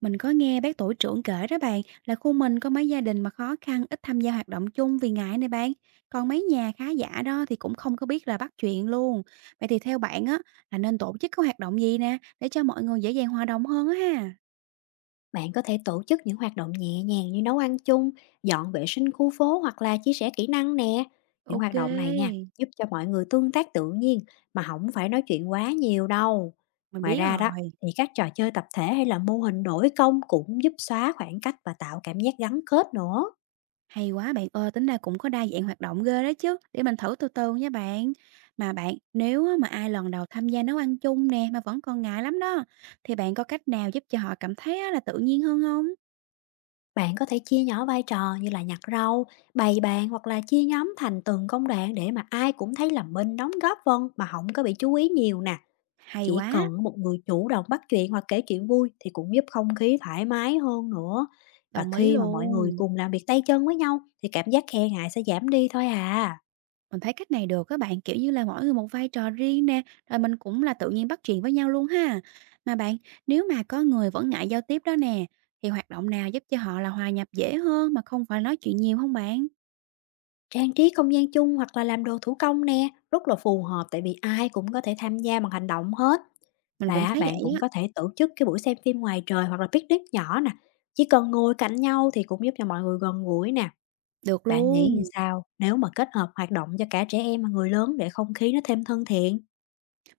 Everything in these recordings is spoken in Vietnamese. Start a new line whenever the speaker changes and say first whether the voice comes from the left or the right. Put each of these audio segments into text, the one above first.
right: Mình có nghe bác tổ trưởng kể đó bạn là khu mình có mấy gia đình mà khó khăn ít tham gia hoạt động chung vì ngại này bạn. Còn mấy nhà khá giả đó thì cũng không có biết là bắt chuyện luôn. Vậy thì theo bạn á là nên tổ chức cái hoạt động gì nè để cho mọi người dễ dàng hòa đồng hơn á ha.
left: Bạn có thể tổ chức những hoạt động nhẹ nhàng như nấu ăn chung, dọn vệ sinh khu phố hoặc là chia sẻ kỹ năng nè. Những
right: Ok.
left: hoạt động này nha, giúp cho mọi người tương tác tự nhiên mà không phải nói chuyện quá nhiều đâu.
right: Mình
left: Ngoài
right: biết
left: ra đó,
right: rồi.
left: thì các trò chơi tập thể hay là mô hình đổi công cũng giúp xóa khoảng cách và tạo cảm giác gắn kết nữa.
right: Hay quá bạn ơi, tính ra cũng có đa dạng hoạt động ghê đó chứ. Để mình thử từ từ nha bạn. Mà bạn, nếu á mà ai lần đầu tham gia nấu ăn chung nè mà vẫn còn ngại lắm đó, thì bạn có cách nào giúp cho họ cảm thấy á là tự nhiên hơn không?
left: Bạn có thể chia nhỏ vai trò như là nhặt rau, bày bàn hoặc là chia nhóm thành từng công đoạn để mà ai cũng thấy là mình đóng góp vân mà không có bị chú ý nhiều nè.
right: Hay
left: Chỉ
right: quá.
left: cần một người chủ động bắt chuyện hoặc kể chuyện vui thì cũng giúp không khí thoải mái hơn nữa. Và
right: Đồng ý
left: khi mà mọi người
right: luôn.
left: cùng làm việc tay chân với nhau thì cảm giác e ngại sẽ giảm đi thôi à.
right: Mình thấy cách này được các bạn, kiểu như là, mỗi người một vai trò riêng nè, rồi mình cũng là tự nhiên bắt chuyện với nhau luôn ha. Mà bạn, nếu mà có người vẫn ngại giao tiếp đó nè, thì hoạt động nào giúp cho họ là hòa nhập dễ hơn mà không phải nói chuyện nhiều không bạn?
left: Trang trí không gian chung hoặc là làm đồ thủ công nè, rất là phù hợp tại vì ai cũng có thể tham gia bằng hành động hết.
right: Mình cũng
left: Và
right: thấy
left: bạn
right: vậy
left: cũng
right: á.
left: có thể tổ chức cái buổi xem phim ngoài trời hoặc là picnic nhỏ nè. Chỉ cần ngồi cạnh nhau thì cũng giúp cho mọi người gần gũi nè.
right: Được
left: Bạn nghĩ như
right: luôn.
left: sao nếu mà kết hợp hoạt động cho cả trẻ em và người lớn để không khí nó thêm thân thiện?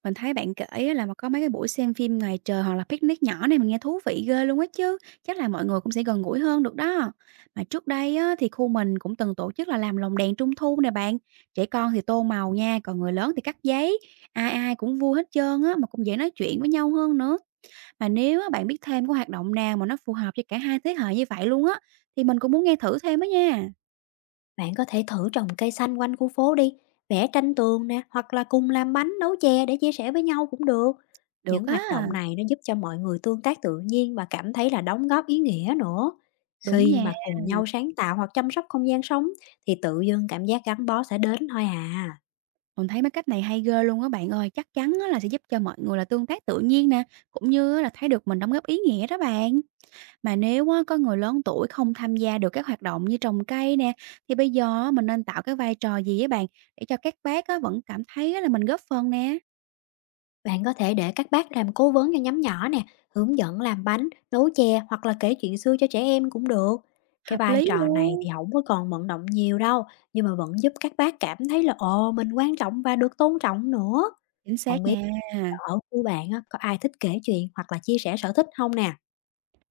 right: Mình thấy bạn kể á là mà có mấy cái buổi xem phim ngoài trời hoặc là picnic nhỏ này mình nghe thú vị ghê luôn á chứ. Chắc là mọi người cũng sẽ gần gũi hơn được đó. Mà trước đây á, thì khu mình cũng từng tổ chức là làm lồng đèn trung thu nè bạn. Trẻ con thì tô màu nha, còn người lớn thì cắt giấy. Ai ai cũng vui hết trơn á, mà cũng dễ nói chuyện với nhau hơn nữa. Mà nếu á, bạn biết thêm có hoạt động nào mà nó phù hợp cho cả hai thế hệ như vậy luôn á, thì mình cũng muốn nghe thử thêm á nha.
left: Bạn có thể thử trồng cây xanh quanh khu phố đi, vẽ tranh tường nè, hoặc là cùng làm bánh, nấu chè để chia sẻ với nhau cũng được.
right: Được
left: Những
right: á.
left: hoạt động này nó giúp cho mọi người tương tác tự nhiên và cảm thấy là đóng góp ý nghĩa nữa.
right: Đúng
left: Khi
right: nha.
left: mà cùng nhau sáng tạo hoặc chăm sóc không gian sống thì tự dưng cảm giác gắn bó sẽ đến thôi à.
right: Mình thấy mấy cách này hay ghê luôn á bạn ơi, chắc chắn á là sẽ giúp cho mọi người là tương tác tự nhiên nè, cũng như á là thấy được mình đóng góp ý nghĩa đó bạn. Mà nếu á có người lớn tuổi không tham gia được các hoạt động như trồng cây nè, thì bây giờ á mình nên tạo cái vai trò gì á bạn để cho các bác á vẫn cảm thấy á là mình góp phần nè.
left: Bạn có thể để các bác làm cố vấn cho nhóm nhỏ nè, hướng dẫn làm bánh, nấu chè hoặc là kể chuyện xưa cho trẻ em cũng được. Cái
right: Hợp
left: vai
right: lý
left: trò này
right: luôn.
left: thì không có còn vận động nhiều đâu, nhưng mà vẫn giúp các bác cảm thấy là ồ mình quan trọng và được tôn trọng nữa.
right: Chính xác
left: Không biết là
right: nha.
left: ở khu bạn á, có ai thích kể chuyện hoặc là chia sẻ sở thích không nè?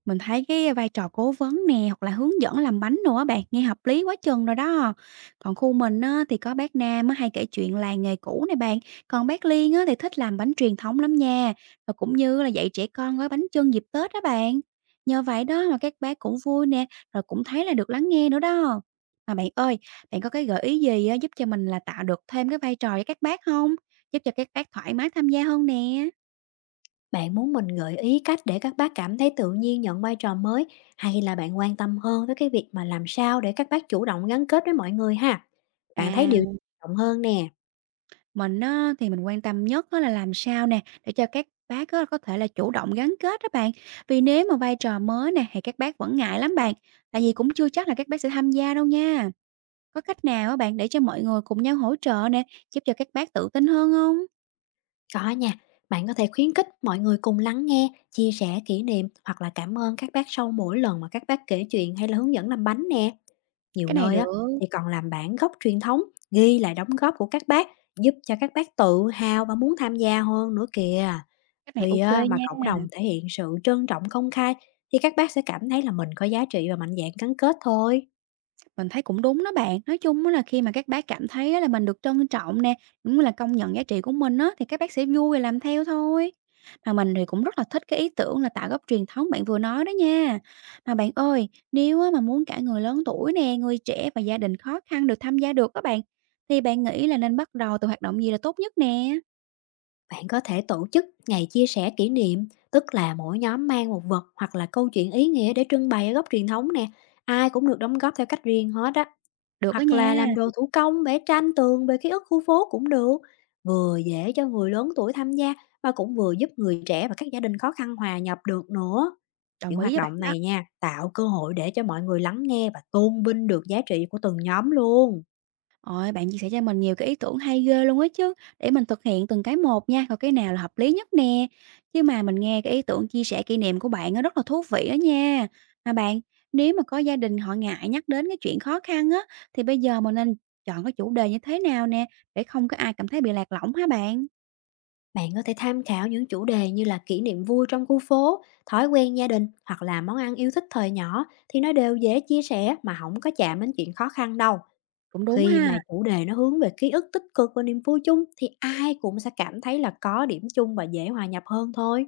right: Mình thấy cái vai trò cố vấn nè, hoặc là hướng dẫn làm bánh nữa á bạn, nghe hợp lý quá chừng rồi đó. Còn khu mình á, thì có bác Nam á, hay kể chuyện làng nghề cũ này bạn, còn bác Liên á, thì thích làm bánh truyền thống lắm nha, và cũng như là dạy trẻ con gói bánh chưng dịp Tết đó bạn. Nhờ vậy đó mà các bác cũng vui nè, rồi cũng thấy là được lắng nghe nữa đó. Mà bạn ơi, bạn có cái gợi ý gì á, giúp cho mình là tạo được thêm cái vai trò cho các bác không? Giúp cho các bác thoải mái tham gia hơn nè.
left: Bạn muốn mình gợi ý cách để các bác cảm thấy tự nhiên nhận vai trò mới hay là bạn quan tâm hơn tới cái việc mà làm sao để các bác chủ động gắn kết với mọi người ha? Bạn thấy điều gì
right: À,
left: quan trọng hơn nè?
right: mình á, thì mình quan tâm nhất á là làm sao nè, để cho các bác á, có thể là chủ động gắn kết đó bạn. Vì nếu mà vai trò mới nè, thì các bác vẫn ngại lắm bạn. Tại vì cũng chưa chắc là các bác sẽ tham gia đâu nha. Có cách nào á bạn để cho mọi người cùng nhau hỗ trợ nè, giúp cho các bác tự tin hơn không?
left: Có nha, bạn có thể khuyến khích mọi người cùng lắng nghe, chia sẻ kỷ niệm hoặc là cảm ơn các bác sau mỗi lần mà các bác kể chuyện hay là hướng dẫn làm bánh nè. Nhiều
right: Cái này
left: nơi á
right: được,
left: thì còn làm bản gốc truyền thống, ghi lại đóng góp của các bác, giúp cho các bác tự hào và muốn tham gia hơn nữa kìa.
right: cách này
left: Thì
right: ok
left: á, mà cộng
right: nha.
left: đồng thể hiện sự trân trọng công khai thì các bác sẽ cảm thấy là mình có giá trị và mạnh dạn gắn kết thôi.
right: Mình thấy cũng đúng đó bạn. Nói chung á là khi mà các bác cảm thấy á là mình được trân trọng nè, cũng như là công nhận giá trị của mình á, thì các bác sẽ vui và làm theo thôi. Mà mình thì cũng rất là thích cái ý tưởng là tạo góc truyền thống bạn vừa nói đó nha. Mà bạn ơi, nếu á mà muốn cả người lớn tuổi nè, người trẻ và gia đình khó khăn được tham gia được các bạn, thì bạn nghĩ là nên bắt đầu từ hoạt động gì là tốt nhất nè?
left: Bạn có thể tổ chức ngày chia sẻ kỷ niệm, tức là mỗi nhóm mang một vật hoặc là câu chuyện ý nghĩa để trưng bày ở góc truyền thống nè. Ai cũng được đóng góp theo cách riêng hết á.
right: Được đó
left: Hoặc là
right: nha.
left: làm đồ thủ công, vẽ tranh tường về ký ức khu phố cũng được. Vừa dễ cho người lớn tuổi tham gia mà cũng vừa giúp người trẻ và các gia đình khó khăn hòa nhập được nữa.
right: Đồng
left: Những
right: ý
left: hoạt
right: với bạn
left: động
right: đó.
left: này nha, tạo cơ hội để cho mọi người lắng nghe và tôn vinh được giá trị của từng nhóm luôn.
right: Ôi, bạn chia sẻ cho mình nhiều cái ý tưởng hay ghê luôn á chứ, để mình thực hiện từng cái một nha, coi cái nào là hợp lý nhất nè. Chứ mà mình nghe cái ý tưởng chia sẻ kỷ niệm của bạn nó rất là thú vị đó nha. Mà bạn, nếu mà có gia đình họ ngại nhắc đến cái chuyện khó khăn á, thì bây giờ mình nên chọn cái chủ đề như thế nào nè, để không có ai cảm thấy bị lạc lõng hả bạn?
left: Bạn có thể tham khảo những chủ đề như là kỷ niệm vui trong khu phố, thói quen gia đình hoặc là món ăn yêu thích thời nhỏ thì nó đều dễ chia sẻ mà không có chạm đến chuyện khó khăn đâu.
right: Cũng đúng
left: Khi
right: ha.
left: mà chủ đề nó hướng về ký ức tích cực và niềm vui chung thì ai cũng sẽ cảm thấy là có điểm chung và dễ hòa nhập hơn thôi.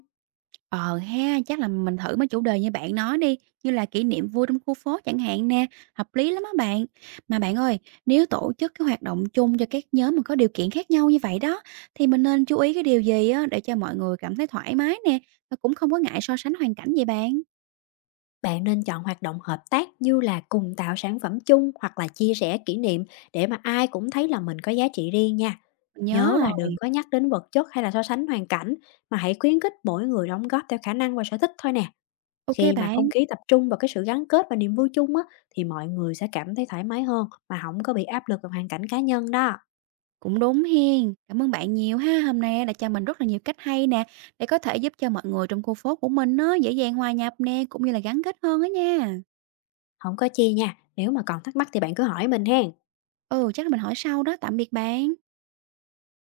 right: Ờ ha, chắc là mình thử mấy chủ đề như bạn nói đi, như là kỷ niệm vui trong khu phố chẳng hạn nè, hợp lý lắm á bạn. Mà bạn ơi, nếu tổ chức cái hoạt động chung cho các nhóm mà có điều kiện khác nhau như vậy đó, thì mình nên chú ý cái điều gì á để cho mọi người cảm thấy thoải mái nè, và cũng không có ngại so sánh hoàn cảnh vậy bạn.
left: Bạn nên chọn hoạt động hợp tác như là cùng tạo sản phẩm chung hoặc là chia sẻ kỷ niệm để mà ai cũng thấy là mình có giá trị riêng nha.
right: Mình nhớ
left: Nhớ là
right: rồi.
left: đừng có nhắc đến vật chất hay là so sánh hoàn cảnh mà hãy khuyến khích mỗi người đóng góp theo khả năng và sở thích thôi nè.
right: Ok
left: Khi mà không
right: bạn,
left: khí tập trung vào cái sự gắn kết và niềm vui chung á, thì mọi người sẽ cảm thấy thoải mái hơn mà không có bị áp lực vào hoàn cảnh cá nhân đó.
right: cũng đúng hiên. Cảm ơn bạn nhiều ha, hôm nay đã cho mình rất là nhiều cách hay nè, để có thể giúp cho mọi người trong khu phố của mình nó dễ dàng hòa nhập nè, cũng như là gắn kết hơn á nha.
left: Không có chi nha, nếu mà còn thắc mắc thì bạn cứ hỏi mình hen.
right: Ừ, chắc là mình hỏi sau đó, tạm biệt bạn.